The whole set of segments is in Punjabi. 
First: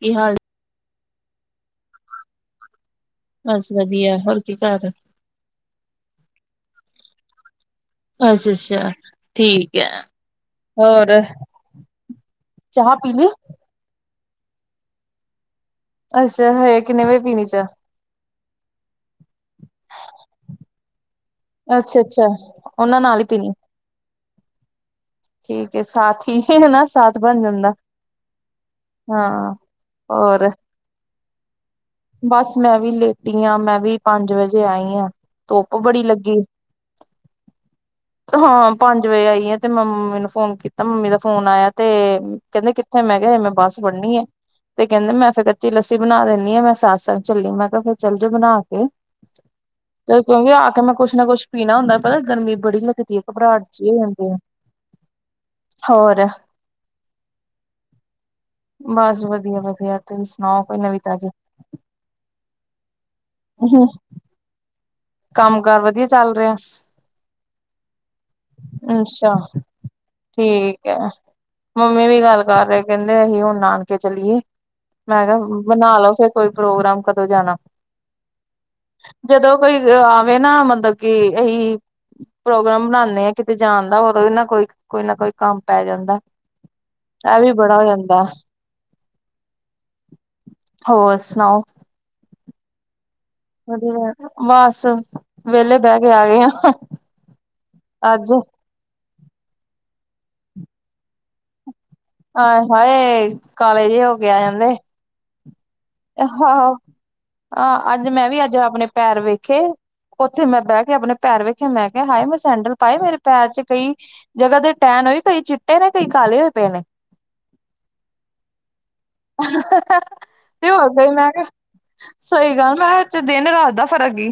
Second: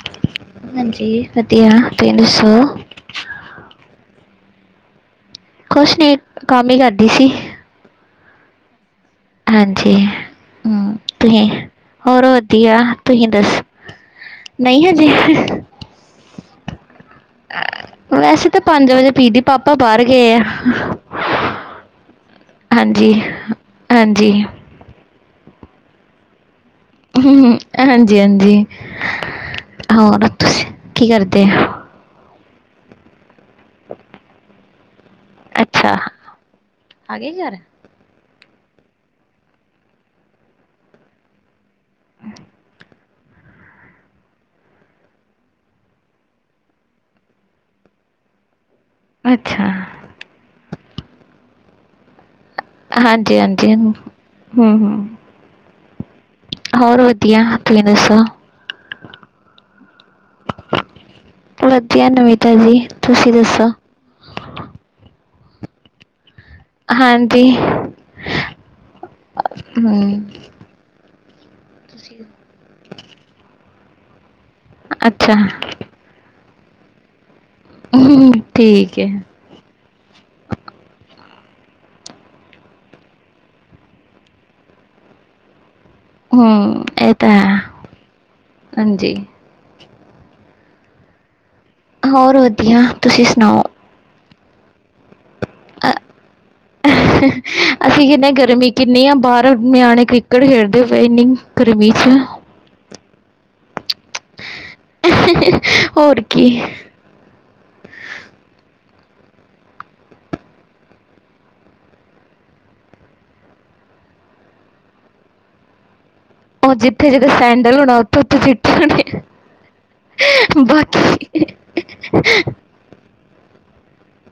ਕੀ ਹਾਲ ਹਾਂਜੀ, ਵਧੀਆ ਤੁਸੀਂ ਦੱਸੋ? ਬਸ, ਵਧੀਆ ਹੋਰ ਕੀ ਕਰ? ਕੁਛ ਨੇ ਕੰਮ ਈ ਕਰਦੀ ਸੀ। ਆ ਸ਼ਸਯਾ। ਹਾਂਜੀ, ਹੂੰ, ਤੁਹੀ ਹੋਰ ਵਧੀਆ। ਚਾਹ ਪੀ ਲਈ ਤੁਸੀਂ ਦੱਸ ਨਹੀਂ ਹਜੇ ਅਸਾ਼ ਹੋਏ, ਕਿੰਨੇ ਵਜੇ ਪੀਣੀ ਚਾਹ? ਵੈਸੇ ਤਾਂ ਪੰਜ ਵਜੇ ਪੀਂਦੀ, ਪਾਪਾ ਬਾਹਰ ਗਏ ਆ ਅੱਛਾ, ਅੱਛਾ, ਉਹਨਾਂ ਹਾਂਜੀ ਨਾਲ ਹੀ ਪੀਣੀ ਹਾਂਜੀ ਠੀਕ ਏ, ਸਾਥੀ ਹੈਨਾ ਸਾਥ। ਬਣ ਹਮ, ਜਾਂਦਾ ਹਾਂਜੀ -ਹਾਂਜੀ ਹਾਂ ਹੋਰ ਤੁਸੀ, ਕੀ ਕਰਦੇ ਹੋ? ਬਸ ਮੈਂ ਵੀ ਲੇਟੀ ਹਾਂ, ਮੈਂ ਵੀ ਪੰਜ ਵਜੇ ਆਈ ਹਾਂ ਧੁੱਪ ਅੱਛਾ ਬੜੀ ਲੱਗੀ ਏ। ਆ ਗਏ ਘਰ ਹਾਂ, ਪੰਜ ਵਜੇ ਆਈ ਆ, ਤੇ ਮੈਂ ਮੰਮੀ ਨੂੰ ਫੋਨ ਕੀਤਾ, ਮੰਮੀ ਦਾ ਫੋਨ ਆਇਆ, ਤੇ ਕਹਿੰਦੇ ਕਿ ਤੇ ਮੈਂ ਕਿਹਾ, ਮੈਂ ਬੱਸ ਬੜ੍ਹਨੀ ਆ, ਤੇ ਕਹਿੰਦੇ, ਮੈਂ ਫਿਰ ਕੱਚੀ ਲੱਸੀ ਬਣਾ ਦਿੰਦੀ ਆ ਮੈਂ ਸਤਸੰਗ ਚੱਲੀ, ਮੈਂ ਕਿਹਾ ਫਿਰ ਚੱਲ ਜਾੳ ਬਣਾ ਕੇ ਅੱਛਾ ਤੇ ਕਿਉਂਕਿ, ਆ ਕੇ ਮੈਂ ਕੁਛ ਨਾ ਕੁਛ ਪੀਣਾ ਹੁੰਦਾ, ਪਤਾ ਗਰਮੀ ਬੜੀ ਲੱਗਦੀ ਹੈ ਹਾਂਜੀ ਹਾਂਜੀ ਘਬਰਾਹਟ ਹਮ ਹੋ ਜਾਂਦੇ ਆ, ਹਮ ਹੋਰ ਹੋਰ ਵਧੀਆ, ਤੁਸੀਂ ਦੱਸੋ ਬਸ ਵਧੀਆ-ਵਧੀਆ। ਤੁਸੀਂ ਸੁਣਾਓ, ਕੋਈ ਨਵੀ ਤਾਜ਼ੀ। ਵਧੀਆ ਨਵੀ ਤਾਜੀ, ਤੁਸੀਂ ਦੱਸੋ ਹੋ ਕੰਮ ਕਾਰ ਵਧੀਆ ਚੱਲ ਰਿਹਾ ਹਾਂਜੀ ਅੱਛਾ, ਹੂੰ। ਠੀਕ ਮੰਮੀ ਵੀ ਤੁਸੀਂ ਗੱਲ ਕਰ ਰਹੇ ਕਹਿੰਦੇ ਅਹੀ ਹੁਣ ਨਾਨਕੇ ਚਲੀਏ। ਮੈਂ ਅੱਛਾ, ਕਿਹਾ ਬਣਾ ਲਓ ਫੇਰ ਕੋਈ ਪ੍ਰੋਗਰਾਮ, ਕਦੋਂ ਜਾਣਾ। ਠੀਕ ਹੈ ਯ ਆਵੇ ਨਾ ਮਤਲਬ ਕਿ, ਅਹੀ ਪ੍ਰੋਗਰਾਮ ਬਣਾਉਂਦੇ ਆ ਕਿਤੇ ਜਾਣ ਦਾ, ਹੋਰ ਉਹਦੇ ਨਾਲ ਕੋਈ ਕੋਈ ਨਾ ਕੋਈ ਕੰਮ ਪੈ ਜਾਂਦਾ ਹਮ, ਇਹ ਤੇ ਵੀ ਹੈ, ਬੜਾ ਹੋ ਜਾਂਦਾ ਹਾਂਜੀ ਹੋਰ ਸੁਣਾਓ ਹੋਰ ਵਧੀਆ, ਤੁਸੀਂ ਸੁਣਾਓ? ਬਸ ਵਿਹਲੇ ਬਹਿ ਕੇ ਆ ਗਏ ਆ, ਅੱਜ ਕਿੰਨੀਆਂ ਬਾਹਰ ਨਿਆਣੇ ਕ੍ਰਿਕੇਟ ਖੇਡਦੇ ਪਏ ਇੰਨੀ, ਗਰਮੀ 'ਚ। ਆਏ-ਹਾਏ, ਕਾਲੇ ਜੇ ਹੋ ਕੇ ਆ ਜਾਂਦੇ। [inaudible] ਆਹੋ ਹਹ, ਅੱਜ ਮੈਂ ਵੀ, ਅੱਜ ਆਪਣੇ ਪੈਰ ਵੇਖੇ ਉੱਥੇ ਮੈਂ ਬਹਿ ਕੇ ਆਪਣੇ ਪੈਰ ਵੇਖੇ, ਮੈਂ ਕਿਹਾ ਹਾਏ ਮੈਂ ਸੈਂਡਲ ਪਾਏ ਮੇਰੇ ਪੈਰ 'ਚ ਕਈ ਜਗ੍ਹਾ ਦੇ ਟੈਣ ਹੋਈ, ਕਈ ਚਿੱਟੇ ਨੇ, ਕਈ ਕਾਲੇ ਹੋਏ। ਪਏ ਅਹ ਨੇ ਜਿੱਥੇ -ਜਿੱਥੇ ਸੈਂਡਲ ਹੋਣਾ, ਓਥੇ -ਓਥੇ ਚਿੱਠੇ ਹੋਣੇ। ਤੇ ਹੋਰ ਬਾਕੀ ਕੋਈ ਮੈਂ ਕੇ ਹਾਂਜੀ ਸਹੀ ਗੱਲ, ਮੈਂ ਇਚ ਦਿਨ-ਰਾਤ ਦਾ ਫਰਕ ਈ।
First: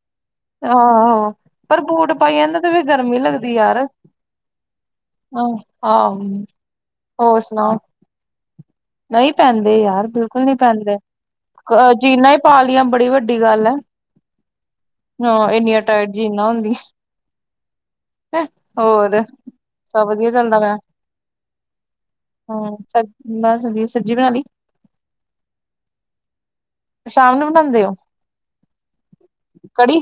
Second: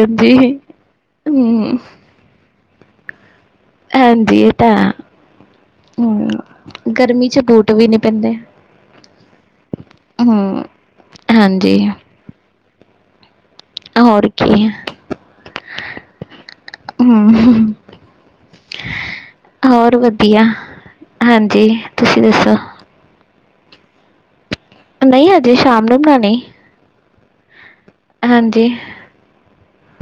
ਹਾਂਜੀ ਆਹੋ, ਹੂੰ ਪਰ ਬੂਟ ਪਾਈ ਆ ਨਾ ਤੇ ਫੇਰ ਗਰਮੀ ਲੱਗਦੀ ਯਾਰ ਹਾਂਜੀ, ਏ ਤਾਂ ਹੈ। ਆਹ ਆਹੋ ਹੂੰ, ਗਰਮੀ ਹੋਰ 'ਚ ਬੂਟ ਸੁਣਾਓ ਵੀ ਨੀ ਪੈਂਦੇ। ਨਹੀਂ ਪੈਂਦੇ ਯਾਰ, ਬਿਲਕੁਲ ਨੀ ਹੂੰ ਪੈਂਦੇ। ਹਾਂਜੀ ਕਅ, ਜੀਨਾਂ ਈ ਪਾ ਲਈਆ, ਬੜੀ ਵੱਡੀ ਗੱਲ ਐ। ਹੋਰ ਕੀ ਹਾਂ, ਇੰਨੀਆਂ ਟਾਈਟ ਜੀਨਾ ਹੁੰਦੀਆ। ਹਮ ਹੋਰ, ਸਭ ਵਧੀਆ ਚਲਦਾ ਪਿਆ, ਹਾਂਜੀ ਤੁਸੀਂ ਦੱਸੋ ਹਮ ਬਸ ਵਧੀਆ, ਸਬਜੀ ਬਣਾ ਲਈ? ਨਹੀਂ, ਅਜੇ ਸ਼ਾਮ ਨੂੰ ਬਣਾਉਣੀ ਸ਼ਾਮ ਨੂੰ ਬਣਾਉਂਦੇ ਹੋ ਹਾਂਜੀ ਕੜੀ।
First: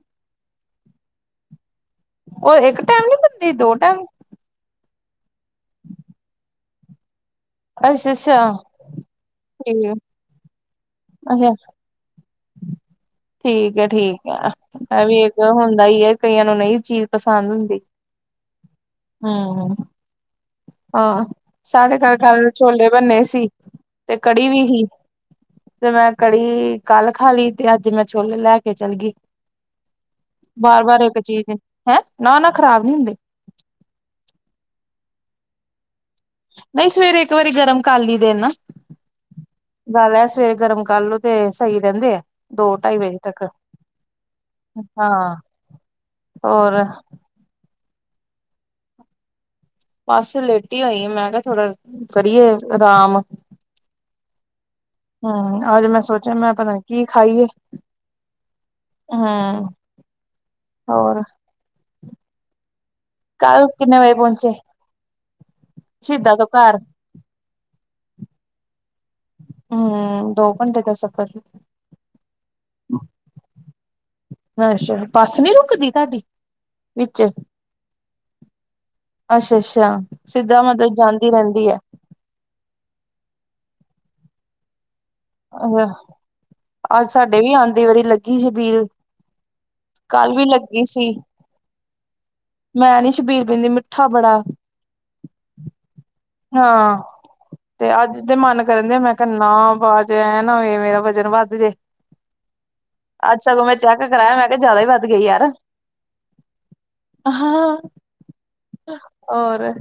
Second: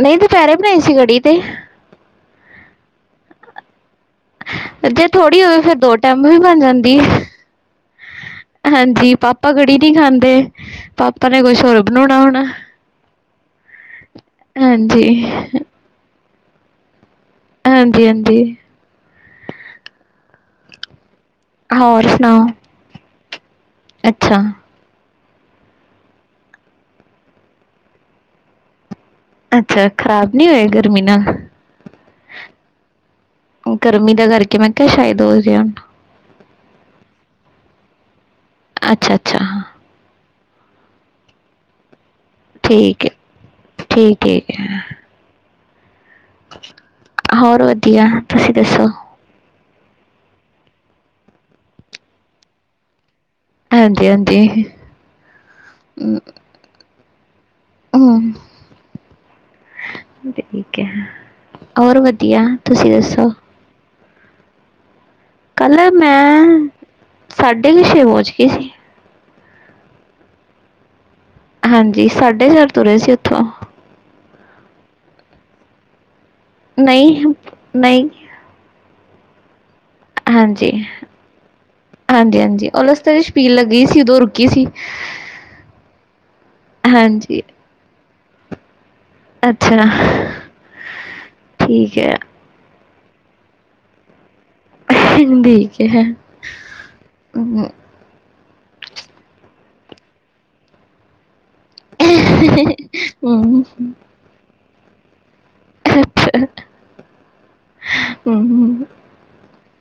ਨਹੀਂ ਦੁਪਹਿਰੇ ਬਣਾਈ ਸੀ ਕੜੀ ਤੇ। ਉਹ ਇੱਕ ਟਾਈਮ ਨੀ ਬਣਦੀ, ਦੋ ਟਾਈਮ ਜੇ ਥੋੜੀ ਹੋਵੇ, ਫੇਰ ਦੋ ਟਾਈਮ ਵੀ ਬਣ ਜਾਂਦੀ ਏ। ਅੱਛਾ ਅੱਛਾ ਹਾਂਜੀ, ਪਾਪਾ ਕੜੀ ਨੀ ਠੀਕ ਖਾਂਦੇ ਪਾਪਾ ਨੇ ਅੱਛਾ ਕੁਛ ਹੋਰ ਬਣੌਣਾ ਹੋਣੈ। ਠੀਕ ਹੈ ਠੀਕ ਹੈ, ਹਾਂਜੀ ਐਵੀ ਇੱਕ ਹੋੰਦਾ ਈ ਏ ਕਈਆਂ ਨੂੰ ਨਹੀਂ ਚੀਜ਼ ਪਸੰਦ ਹੁੰਦੀ, ਹਾਂਜੀ ਹਾਂਜੀ ਹੂੰ ਹਾਂ। ਸਾਡੇ ਹੋਰ ਘਰ ਸੁਣਾਓ ਕੱਲ ਛੋਲੇ ਬੰਨੇ ਸੀ ਤੇ ਅੱਛਾ ਕੜੀ ਵੀ ਸੀ ਤੇ ਮੈਂ ਕੜੀ ਕੱਲ੍ਹ ਖਾ ਲੀ ਤੇ ਅੱਜ ਮੈਂ ਛੋਲੇ ਲੈ ਕੇ ਚੱਲ ਗੀ। ਅੱਛਾ ਖ਼ਰਾਬ ਨਹੀਂ ਹੋਏ ਗਰਮੀ ਬਾਰ-ਬਾਰ ਏਕ ਨਾਲ ਚੀਜ਼ ਹੈਂ, ਨਾ-ਨਾ ਖ਼ਰਾਬ ਨੁ ਹੁੰਦੇ। ਗਰਮੀ ਦਾ ਕਰਕੇ ਮੈਂ ਕਿਹਾ ਸ਼ਾਇਦ ਹੋ ਗਿਆ ਹੁਣ ਨਹੀਂ ਸਵੇਰੇ ਇੱਕ ਵਾਰੀ ਗਰਮ ਕਰਲੀ ਦੇ ਨਾ। ਅੱਛਾ ਅੱਛਾ। ਗੱਲ ਹੈ ਸਵੇਰੇ ਗਰਮ ਕਰ ਲੋ ਤੇ ਸਹੀ ਰਹਿੰਦੇ ਆ ਦੋ ਢਾਈ ਠੀਕ ਹੈ ਵਜੇ ਤੱਕ, ਠੀਕ ਠੀਕ ਹੈ ਹਾਂ ਹੋਰ ਹੋਰ ਵਧੀਆ, ਤੁਸੀਂ ਦੱਸੋ? ਬੱਸ ਲੇਟੀ ਹੋਈ ਆ ਮੈਂ ਕਿਆ ਥੋੜਾ, ਕਰੀਏ ਆਰਾਮ। ਹਾਂਜੀ ਹਾਂਜੀ। ਹਮ ਅੱਜ ਮੈਂ ਹਮ ਸੋਚਿਆ ਮੈਂ ਪਤਾ ਕੀ ਖਾਈਏ- ਹਮ ਹੂੰ, ਠੀਕ ਹੈ ਹੋਰ। ਹੋਰ ਵਧੀਆ, ਤੁਸੀਂ ਦੱਸੋ? ਕੱਲ ਕਿੰਨੇ ਵਜੇ ਪੋੰਚੇ? ਕੱਲ੍ਹ ਮੈਂ ਸਾਢੇ ਕੁ ਛੇ ਪਹੁੰਚ ਗਈ ਸੀ। ਹੂੰ, ਦੋ ਘੰਟੇ ਦਾ ਸਫਰ। ਹਾਂਜੀ ਸਾਢੇ ਚਾਰ ਤੁਰੇ ਸੀ ਉੱਥੋਂ, ਅੱਛਾ- ਬੱਸ ਨਹੀਂ ਰੁਕਦੀ ਤੁਹਾਡੀ ਵਿੱਚ ਨਹੀਂ ਨਹੀਂ। ਅੱਛਾ ਅੱਛਾ, ਸਿੱਧਾ ਹਾਂਜੀ ਮਤਲਬ ਜਾਂਦੀ ਰਹਿੰਦੀ ਏ। ਹਾਂਜੀ ਹਾਂਜੀ [unintelligible] ਸ਼ਬੀਲ ਲੱਗੀ ਸੀ ਉਦੋਂ ਰੁਕੀ ਸੀ। ਅ ਅੱਜ ਹਾਂਜੀ ਸਾਡੇ ਵੀ ਆਉਂਦੀ ਵਾਰੀ ਲੱਗੀ ਛਬੀਲ ਅੱਛਾ ਕੱਲ ਵੀ ਲੱਗੀ ਸੀ। ਠੀਕ ਹੈ ਮੈਂ ਨੀ ਛਬੀਲ ਪੀਂਦੀ, ਮਿੱਠਾ ਬੜਾ ਠੀਕ ੲੈ। ਹਾਂ, ਤੇ ਅੱਜ ਤੇ ਮਨ ਕਰਨ ਦ ਮੈਂ ਕਿਹਾ ਬਾਅਦ ਚ ਐ ਨਾ ਹੋਵੇ, ਮੇਰਾ ਵਜਨ ਵੱਧ ਜੇ ਅੱਜ ਸਗੋਂ ਮੈਂ ਹਮ ਚੈੱਕ ਕਰਾਇਆ ਮੈਂ ਕਿਹਾ ਜਿਆਦਾ ਵੀ ਵੱਧ ਗਿਆ, ਯਾਰ ਅੱਛਾ। ਹਾਂ, ਹਮ ਹੋਰ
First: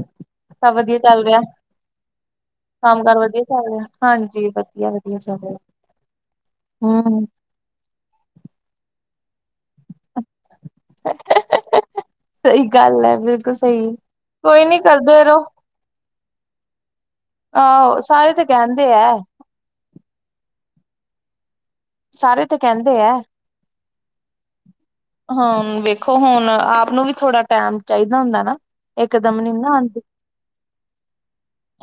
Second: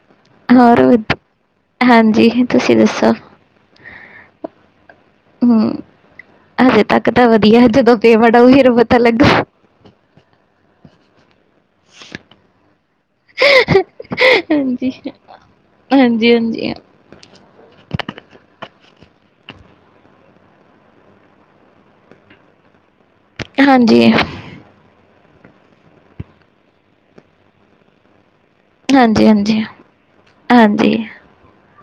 ਸਭ ਹੋਰ ਵਧੀਆ ਵਧ ਚੱਲ ਰਿਹਾ, ਹਾਂਜੀ, ਤੁਸੀਂ ਕੰਮ ਦੱਸੋ? ਕਾਰ ਵਧੀਆ ਚੱਲ ਰਿਹਾ -ਹਾਂਜੀ ਵਧੀਆ ਵ ਹੂੰ, ਹਜੇ ਤੱਕ ਹਮ ਤਾਂ ਵਧੀਆ ਏ ਜਦੋਂ ਪੇਮੈਂਟ ਆਊ ਫੇਰ ਪਤਾ ਲੱਗੁ। [inaudible] ਸਹੀ ਗੱਲ ੲੈ ਬਿਲਕੁਲ ਸਹੀ, ਕੋਈ ਨੀ ਕਰਦੇ ਰਹੋ। ਹਾਂਜੀ ਹਾਂਜੀ। ਆਹੋ ਸਾਰੇ ਤੇ ਕਹਿੰਦੇ ੲੈ। ਸਾਰੇ ਤੇ ਕਹਿੰਦੇ ੲੈ। ਹਾਂਜੀ। ਹਾਂ ਵੇਖੋ ਹੁਣ, ਆਪ ਨੂੰ ਵੀ ਥੋੜਾ ਟੈਮ ਚਾਹੀਦਾ ਹੁੰਦਾ ਨਾ। ਇਕ ਦਮ ਨੀ ਹਾਂਜੀ-ਹਾਂਜੀ। ਨਾ ਆਉਂਦੀ, ਹਾਂਜੀ,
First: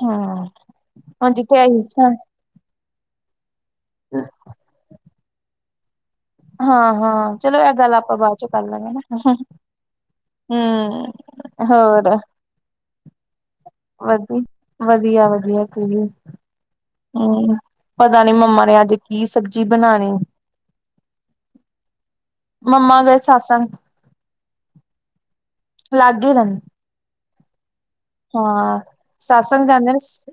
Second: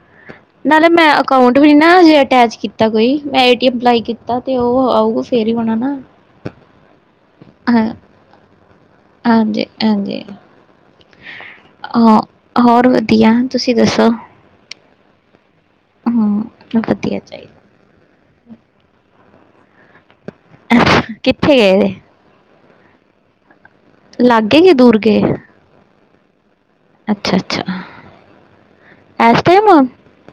ਹੂੰ ਨਾਲੇ ਮੈਂ ਅਕਾਊਂਟ ਵੀ ਨ ਨਾ ਹਜੇ ਅਟੈਚ ਕੀਤਾ ਕੋਈ, ਮੈਂ ਏਟੀਮ ਅਪਲਾਈ ਕੀਤਾ ਤੇ ਉਹ ਆਊਗਾ ਤੇ ਫੇਰ ਹੀ ਹੋਣਾ ਨਾ, ਹਾਂ ਹਾਂ, ਚਲੋ ਇਹ ਹਾਂ, ਗੱਲ ਆਪਾਂ ਬਾਅਦ 'ਚ ਕਰ ਲਾਂਗੇ ਨਾ ਹਾਂਜੀ-ਹਾਂਜੀ। ਹੂੰ ਹੋਰ ਹਾਂ, ਹੋਰ ਵਧੀਆ ਤੁਸੀਂ ਦੱਸੋ? ਵਧੀ ਵਧੀਆ ਵਧੀਆ ਕੀ, ਹੂੰ, ਵਧੀਆ ਹਮ ਪਤਾ ਨੀ ਮੰਮਾ ਨੇ ਅੱਜ ਕੀ ਸਬਜ਼ੀ ਬਣਾਣੀ ਕਿੱਥੇ ਗਏ ਦੇ? ਮੰਮਾ ਗਏ ਸਤਿਸੰਗ। ਲਾਗੇ ਕੇ ਦੂਰ ਗਏ? ਲਾਗੇ ਹੀ ਰਹਿੰਦੇ, ਅੱਛਾ-ਅੱਛਾ, ਹਾਂ ਇਸ ਸਤਿਸੰਗ ਟਾਈਮ ਜਾਂਦੇ ਨੇ।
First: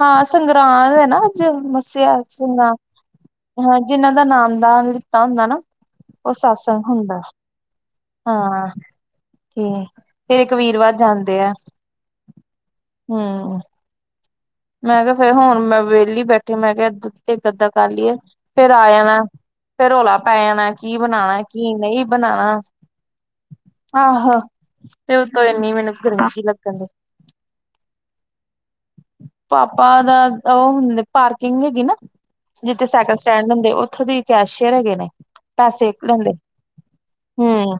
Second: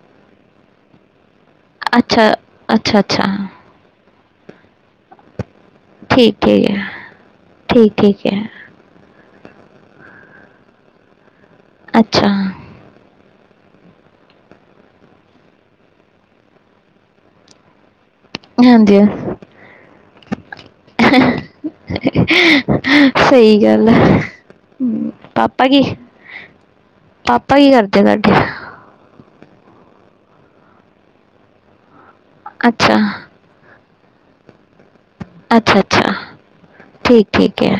ਹਾਂ ਸੰਗਰਾਂਦ ਏ ਨਾ ਅੱਜ, ਮੱਸਿਆ, ਅੱਛਾ ਸੰਗਰਾਂਦ ਅੱਛਾ ਅੱਛਾ ਹਾਂ ਜਿਹਨਾਂ ਦਾ ਨਾਮ ਨਾਲ ਲਿੱਤਾ ਹੁੰਦਾ ਨਾ। ਉਹ ਠੀਕ ਠੀਕ ਸਤਿਸੰਗ ਹੈ ਹੁੰਦਾ। ਠੀਕ ਠੀਕ ਹੈ ਹਾਂ ਹੂੰ ਹਰੇਕ ਵੀਰਵਾਰ ਜਾਂਦੇ ਆ। ਅੱਛਾ ਹੂੰ ਮੈਂ ਕਿਹਾ ਫੇਰ ਹੁਣ ਮੈਂ ਵਿਹਲੀ ਬੈਠੀ ਆਂ ਮੈਂ ਕਿਹਾ ਇਕ ਅੱਧਾ ਕਰ ਲਈਏ। ਹਾਂਜੀ ਹਾਂ ਫਿਰ ਰੌਲਾ ਪੈ ਜਾਣਾ ਕੀ ਬਣਾਣਾ ਕੀ ਨਹੀਂ ਬਣਾਣਾ, ਸਹੀ ਗੱਲ ਹੈ ਆਹੋ। ਹਮ, ਤੇ ਉਤੋਂ ਪਾਪਾ ਇੰਨੀ ਕੀ ਮੈਨੂੰ ਗਰਮੀ ਜੀ ਲੱਗਣ ਦਈ। ਪਾਪਾ ਕੀ ਕਰਦੇ ਤੁਹਾਡੇ? ਪਾਪਾ ਦਾ ਉਹ ਹੁੰਦੇ ਪਾਰਕਿੰਗ ਹੈਗੀ ਨਾ, ਜਿੱਥੇ ਅੱਛਾ ਸੈਕਲ ਸਟੈਂਡ ਹੁੰਦੇ ਉੱਥੋਂ ਦੀ ਕੈਸ਼ੀਅਰ ਹੈਗੇ ਨੇ, ਅੱਛਾ ਪੈਸੇ ਅੱਛਾ ਲੈਂਦੇ। ਠੀਕ ਠੀਕ ਹੈ ਹੂੰ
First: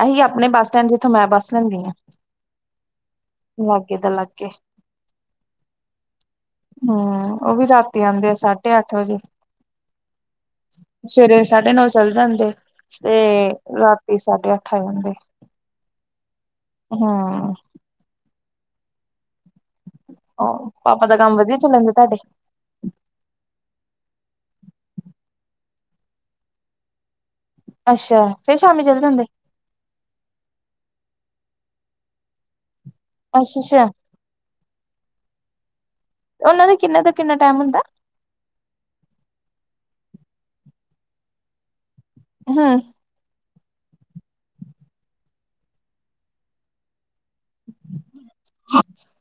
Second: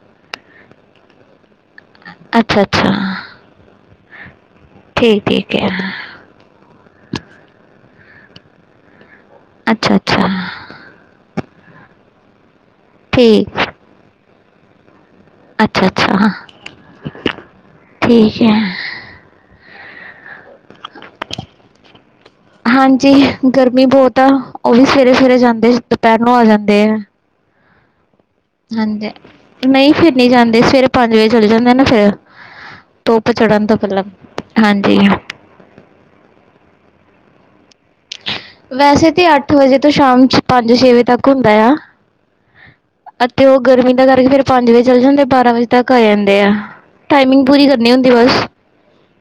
ਇਹੀ ਆਪਣੇ ਬੱਸ ਸਟੈਂਡ ਜਿੱਥੋਂ ਮੈਂ ਬੱਸ ਲੈਂਦੀ ਆਂ। ਅੱਛਾ-ਅੱਛਾ, ਦਾ ਲਾਗੇ ਠੀਕ ਠੀਕ ਆ। ਹੂੰ ਉਹ ਵੀ ਰਾਤੀ ਆਂਦੇ ਆ ਸਾਢੇ ਅੱਠ ਵਜੇ। ਅੱਛਾ-ਅੱਛਾ। ਸਵੇਰੇ ਸਾਢੇ ਨੌ ਚੱਲ ਜਾਂਦੇ, ਤੇ ਠੀਕ ਰਾਤੀ ਸਾਢੇ ਅੱਠ ਆ ਜਾਂਦੇ। ਅੱਛਾ-ਅੱਛਾ ਹਾਂ, ਹਮ ਠੀਕ ਹੈ। ਔਹ ਪਾਪਾ ਦਾ ਕੰਮ ਵਧੀਆ ਚੱਲਨ ਦਿਆ ਤੁਹਾਡੇ? ਹਾਂਜੀ ਗਰਮੀ ਬਹੁਤ ਆ ਉਹ ਵੀ ਸਵੇਰੇ-ਸਵੇਰੇ ਜਾਂਦੇ ਦੁਪਹਿਰ ਨੂੰ ਆ ਜਾਂਦੇ ਆ। ਅੱਛਾ ਫੇਰ ਸ਼ਾਮੀ ਚੱਲ ਆਂਦੇ, ਜਾਂਦੇ ਨਹੀਂ ਫਿਰ ਨਹੀ ਜਾਂਦੇ ਸਵੇਰੇ ਪੰਜ ਵਜੇ ਚਲੇ ਜਾਂਦੇ ਨਾ ਫੇਰ। ਧੁੱਪ ਚੜਨ ਤੋਂ ਅੱਛਾ-ਅੱਛਾ ਪਹਿਲਾਂ, ਹਾਂਜੀ। ਉਹਨਾਂ ਦਾ ਕਿੰਨਾ ਤੋਂ ਕਿੰਨਾ ਟਾਈਮ ਹੁੰਦਾ? ਵੈਸੇ ਤੇ ਅੱਠ ਵਜੇ ਤੋਂ ਸ਼ਾਮ ਪੰਜ-ਛੇ ਵਜੇ ਤੱਕ ਹੁੰਦਾ ਆ। ਹੂੰ ਅਤੇ ਉਹ ਗਰਮੀ ਦਾ ਕਰਕੇ ਫੇਰ ਪੰਜ ਵਜੇ ਚੱਲ ਜਾਂਦੇ, ਫਿਰ ਬਾਰਾਂ ਵਜੇ ਤੱਕ ਆ ਜਾਂਦੇ ਆ। ਟਾਈਮਿੰਗ ਪੂਰੀ ਕਰਨੀ ਹੁੰਦੀ ਬਸ।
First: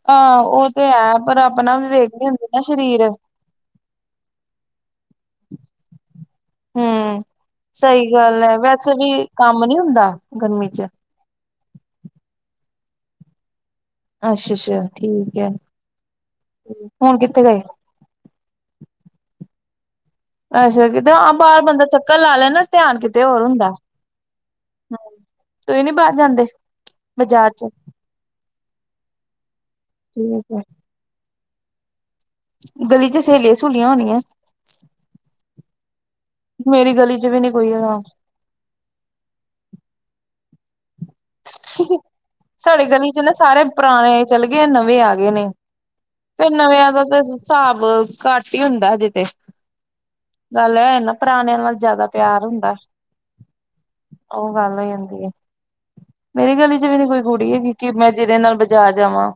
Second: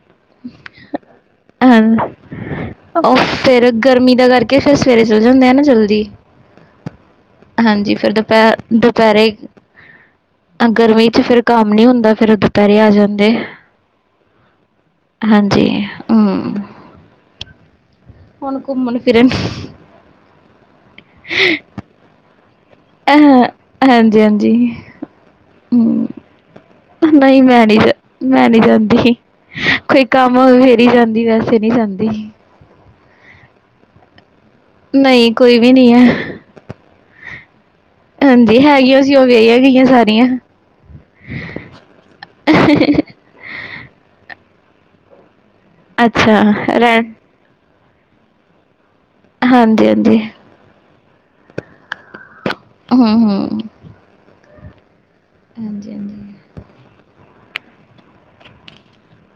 ਹਾਂ ਉਹ ਤੇ ਹੈ ਪਰ ਆਪਣਾ ਹਾਂ ਵੀ ਵੇਖਦੇ ਹੁੰਦੇ ਨਾ ਸਰੀਰ। ਉਹ ਫਿਰ ਗਰਮੀ ਦਾ ਕਰਕੇ ਫਿਰ ਸਵੇਰੇ ਚੱਲ ਜਾਂਦੇ ਆ ਨਾ ਜਲਦੀ। ਹੂੰ ਹਾਂਜੀ ਸਹੀ ਫਿਰ ਗੱਲ ਦੁਪਹਿਰ ਹੈ ਵੈਸੇ ਵੀ ਦੁਪਹਿਰੇ, ਕੰਮ ਨੀ ਹੁੰਦਾ ਗਰਮੀ ਚ ਫਿਰ ਕੰਮ ਨੀ ਹੁੰਦਾ ਫਿਰ ਦੁਪਹਿਰੇ ਆ ਜਾਂਦੇ। ਅੱਛਾ-ਅੱਛਾ ਠੀਕ ਹੈ ਹਾਂਜੀ ਹੂੰ ਹੁਣ ਕਿੱਥੇ ਗਏ? ਹੁਣ ਘੁੰਮਣ-ਫਿਰਨ। ਅੱਛਾ ਕਿਤੇ ਹਾਂ ਬਾਹਰ ਬੰਦਾ ਚੱਕਰ ਲਾ ਲੈਦਾ ਧਿਆਨ ਕਿਤੇ ਹੋਰ ਅਹ ਹੁੰਦਾ। ਹਾਂਜੀ ਹਾਂਜੀ ਤੁੂੰਂ ਹੀ ਨੀ ਹੂੰ ਬਾਹਰ ਜਾਂਦੇ, ਨਹੀਂ ਬਾਜ਼ਾਰ ਮੈਂ ਚ? ਨਹੀਂ ਮੈਂ ਨੀ ਜਾਂਦੀ, ਕੋਈ ਕੰਮ ਠੀਕ ਹੋਓ ਹੈ ਫੇਰ ਹੀ ਜਾਂਦੀ ਵੈਸੇ ਨੀ ਜਾਂਦੀ। ਗਲੀ 'ਚ ਸਹੇਲੀਆਂ-ਸੂਲੀਆਂ ਹੋਣੀਆਂ। ਨਹੀਂ ਕੋਈ ਵੀ ਨਹੀਂ ਏ। ਮੇਰੀ ਗਲੀ ਚ ਵੀ ਨੀ ਕੋਈ ਹੈਗਾ। ਹਾਂਜੀ ਹੈਗੀਆਂ ਸੀ ਉਹ ਵਿਆਹੀਆਂ ਗਈਆਂ ਸਾਰੀਆਂ। [unintelligible] ਸਾਡੀ ਗਲੀ 'ਚ ਨਾ ਸਾਰੇ ਪੁਰਾਣੇ ਚਲੇ ਗਏ ਨੇ ਨਵੇਂ ਆ ਗਏ ਨੇ। ਅੱਛਾ ਫੇਰ ਨਵਿਆਂ ਦਾ ਰਹਿਣ ਤੇ ਹਿਸਾਬ ਘੱਟ ਹੀ ਹੁੰਦਾ ਹਜੇ ਤੇ। ਹਾਂਜੀ ਹਾਂਜੀ ਗੱਲ ਐ ਨਾ ਪੁਰਾਣਿਆਂ ਨਾਲ ਜਿਆਦਾ ਪਿਆਰ ਹੁੰਦਾ। ਹੂੰ ਹੂੰ ਉਹ ਗੱਲ ਹੋ ਜਾਂਦੀ ਹੈ। ਹਾਂਜੀ ਹਾਂਜੀ, ਮੇਰੀ ਗਲੀ ਚ ਵੀ ਨੀ ਕੋਈ ਕੁੜੀ ਹੈਗੀ ਕਿ ਮੈਂ ਜਿਹਦੇ ਨਾਲ ਬਜਾਰ ਜਾਵਾਂ।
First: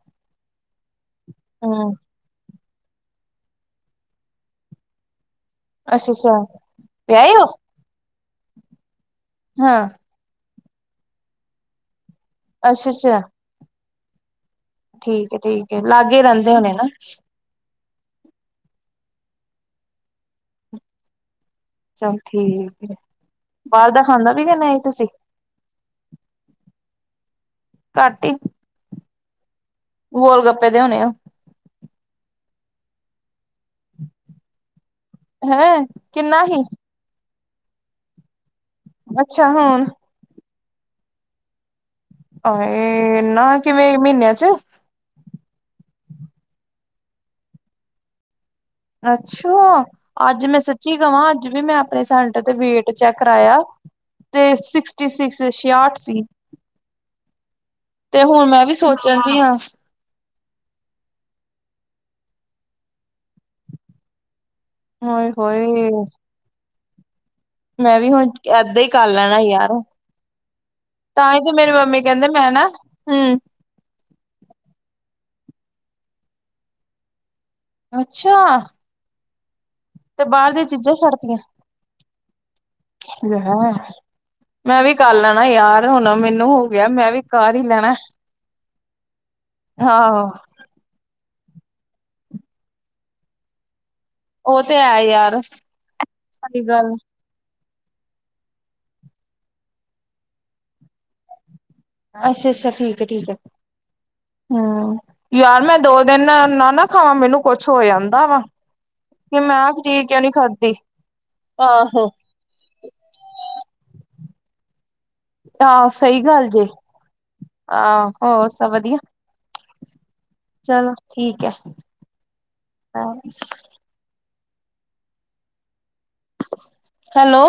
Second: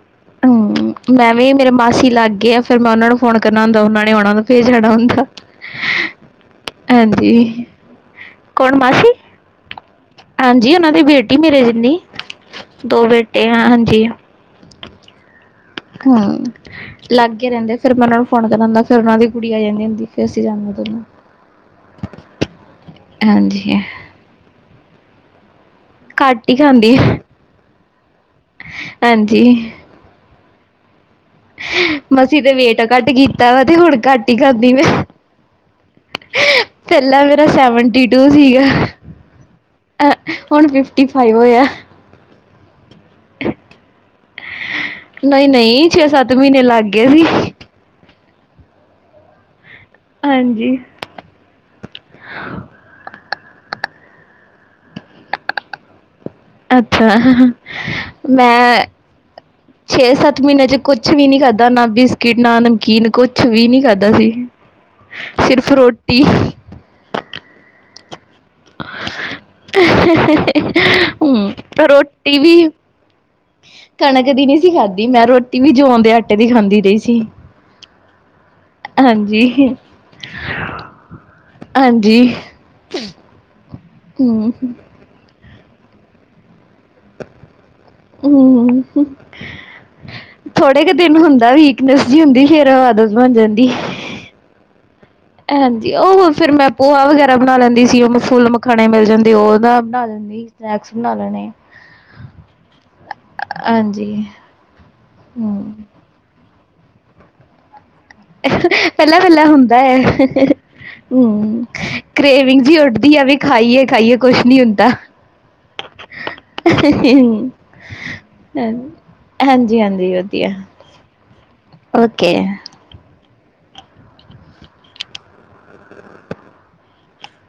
ਹੂੰ ਮੈਂ ਵੀ ਮੇਰੇ ਹਮ ਮਾਸੀ ਲਾਗੇ ਆ ਫੇਰ ਮੈਂ ਉਹਨਾਂ ਨੂੰ ਫੋਨ ਕਰਨਾ ਹੁੰਦਾ ਉਹਨਾਂ ਨੇ ਉਹਨਾਂ ਨੂੰ ਫੇਰ ਜਾਣਾ ਹੁੰਦਾ। ਅੱਛਾ ਅੱਛਾ ਵਿਆਹੇ ਹੋ ਹਾਂਜੀ ਕੌਣ ਮਾਸੀ ਹਾਂ ਹਾਂਜੀ ਉਹਨਾਂ ਦੀ ਬੇਟੀ ਮੇਰੇ ਜਿੰਨੀ। ਅੱਛਾ ਦੋ ਅੱਛਾ, ਬੇਟੇ ਆ ਹਾਂਜੀ ਠੀਕ ਏ ਠੀਕ ਏ, ਲਾਗੇ ਹੂੰ, ਰਹਿੰਦੇ ਹੋਣੇ ਨਾ। ਲਾਗੇ ਰਹਿੰਦੇ ਫਿਰ ਮੈਂ ਉਹਨਾਂ ਫੋਨ ਕਰਨਾ ਹੁੰਦਾ ਫਿਰ ਉਹਨਾਂ ਦੀ ਕੁੜੀ ਆ ਜਾਂਦੀ ਹੁੰਦੀ ਫੇਰ ਅਸੀਂ ਜਾਂਦੇ ਆ ਦੋਨੋ। ਚਲ ਠੀਕ ਏ, ਹਾਂਜੀ। ਬਾਹਰ ਦਾ ਖਾਂਦਾ ਵੀ ਕਿ ਨਹੀਂ ਤੁਸੀਂ। ਘੱਟ ਹੀ ਖਾਂਦੀ ਆ ਹਾਂਜੀ। ਗੋਲਗੱਪੇ ਦੇ ਹੋਣੇ ਆ। ਮਸੀ ਤੇ ਵੇਟ ਘੱਟ ਕੀਤਾ ਵਾ ਤੇ ਹੁਣ ਘੱਟ ਹੀ ਖਾਂਦੀ ਮੈਂ ਹੈਂ ਕਿਨਾ ਸੀ। ਪਹਿਲਾ ਮੇਰਾ ਸੈਵਨਟੀ ਟੂ ਸੀਗਾ। ਅੱਛਾ ਹਾਂ। ਹੁਣ ਫਿਫਟੀ ਫਾਈਵ ਹੋਇਆ। ਇਹ ਨਾ ਕਿਵੇਂ ਮਹੀਨਿਆਂ ਚ। ਨਹੀਂ ਨਹੀਂ ਛੇ ਸੱਤ ਮਹੀਨੇ ਲੱਗ ਗਏ ਸੀ। ਅੱਛਾ ਅੱਜ ਮੈਂ ਹਾਂਜੀ। ਸੱਚੀ ਕਵਾਂ ਅੱਜ ਵੀ ਮੈਂ ਆਪਣੇ ਸੈਂਟਰ ਤੇ ਵੇਟ ਚੈੱਕ ਕਰਾਇਆ। ਤੇ ਸਿਕਸਟੀ ਸਿਕਸ, ਛਿਆਹਠ ਸੀ। ਅੱਛਾ ਤੇ ਹੁਣ ਵੀ ਮੈਂ ਸੋਚਣ ਦੀ ਹਾਂ ਛੇ ਸੱਤ ਮਹੀਨਿਆਂ ਚ ਕੁੱਛ ਵੀ ਨੀ ਖਾਧਾ ਨਾ ਬਿਸਕਿਟ ਨਾ ਨਮਕੀਨ ਕੁਛ ਵੀ ਨੀ ਖਾਧਾ ਸੀ। ਹਾਏ ਸਿਰਫ ਹੋਏ ਰੋਟੀ ਮੈਂ ਵੀ ਹੁਣ ਏਦਾਂ ਹੀ ਕਰ ਲੈਣਾ ਯਾਰ ਤਾਂ ਹੀ ਹੂੰ, ਤੇ ਮੇਰੀ ਮੰਮੀ ਕਹਿੰਦੇ ਰੋਟੀ ਮੈਂ ਵੀ ਨਾ ਹੂੰ। ਕਣਕ ਦੀ ਨਹੀਂ ਸੀ ਖਾਧੀ ਮੈਂ ਰੋਟੀ ਵੀ ਜੋਆ ਦੇ ਆਟੇ ਦੀ ਖਾਂਦੀ ਰਹੀ ਸੀ। ਅੱਛਾ, ਹਾਂਜੀ। ਤੇ ਬਾਹਰ ਦੀਆਂ ਚੀਜ਼ਾਂ ਛੱਡਦੀਆਂ। ਹਾਂਜੀ ਹੂੰ, ਕਰ ਲੈਣਾ ਯਾਰ ਹੁਣ ਮੈਨੂੰ ਹੋ ਗਿਆ ਮੈਂ ਵੀ ਕਰ ਹੀ ਲੈਣਾ। ਹੂੰ, ਆਹੋ ਥੋੜੇ ਕੁ ਦਿਨ ਹੁੰਦਾ ਵੀਕਨੈਸ ਜੀ ਹੁੰਦੀ ਫੇਰ ਆਦਤ ਬਣ ਜਾਂਦੀ। ਉਹ ਤੇ ਹੈ ਯਾਰ। ਹਾਂਜੀ ਉਹ ਫਿਰ ਸਹੀ ਮੈਂ ਗੱਲ ਭੋਆ ਵਗੈਰਾ। ਬਣਾ ਲੈਂਦੀ ਸੀ ਉਹ ਫੁੱਲ ਮਖਾਣੇ ਮਿਲ ਜਾਂਦੇ ਉਹਦਾ ਬਣਾ ਲੈਂਦੀ ਸੀ ਸਨੈਕਸ ਬਣਾ ਲੈਣੇ। ਅੱਛਾ ਅੱਛਾ ਠੀਕ ਹੈ ਠੀਕ ਹੈ ਹਾਂਜੀ, ਹੂੰ ਯਾਰ ਹੂੰ ਮੈਂ ਦੋ ਦਿਨ ਨਾ ਨਾ ਖਾਵਾਂ ਮੈਨੂੰ ਕੁੱਛ ਹੋ ਜਾਂਦਾ ਵਾ। ਪਹਿਲਾ ਕਿ ਪਹਿਲਾ ਮੈਂ ਹੁੰਦਾ ਪਨੀਰ ਕਿਉਂ ਨੀ ਖਾਧੀ। ਹੂ, ਆਹੋ। ਬੇਵਿੰਗ ਜੀ ਉੱਡਦੀ ਆ ਵੀ ਖਾਈਏ ਖਾਈਏ ਕੁੱਛ ਨੀ ਹੁੰਦਾ ਆਹ ਸਹੀ ਗੱਲ ਜੇ ਆਹ ਹੋਰ ਸਭ ਵਧੀਆ। ਹਾਂ- ਹਾਂਜੀ ਹਾਂਜੀ ਵਧੀਆ। ਚਲੋ ਓਕੇ ਹਾਂ, ਹੈਲੋ,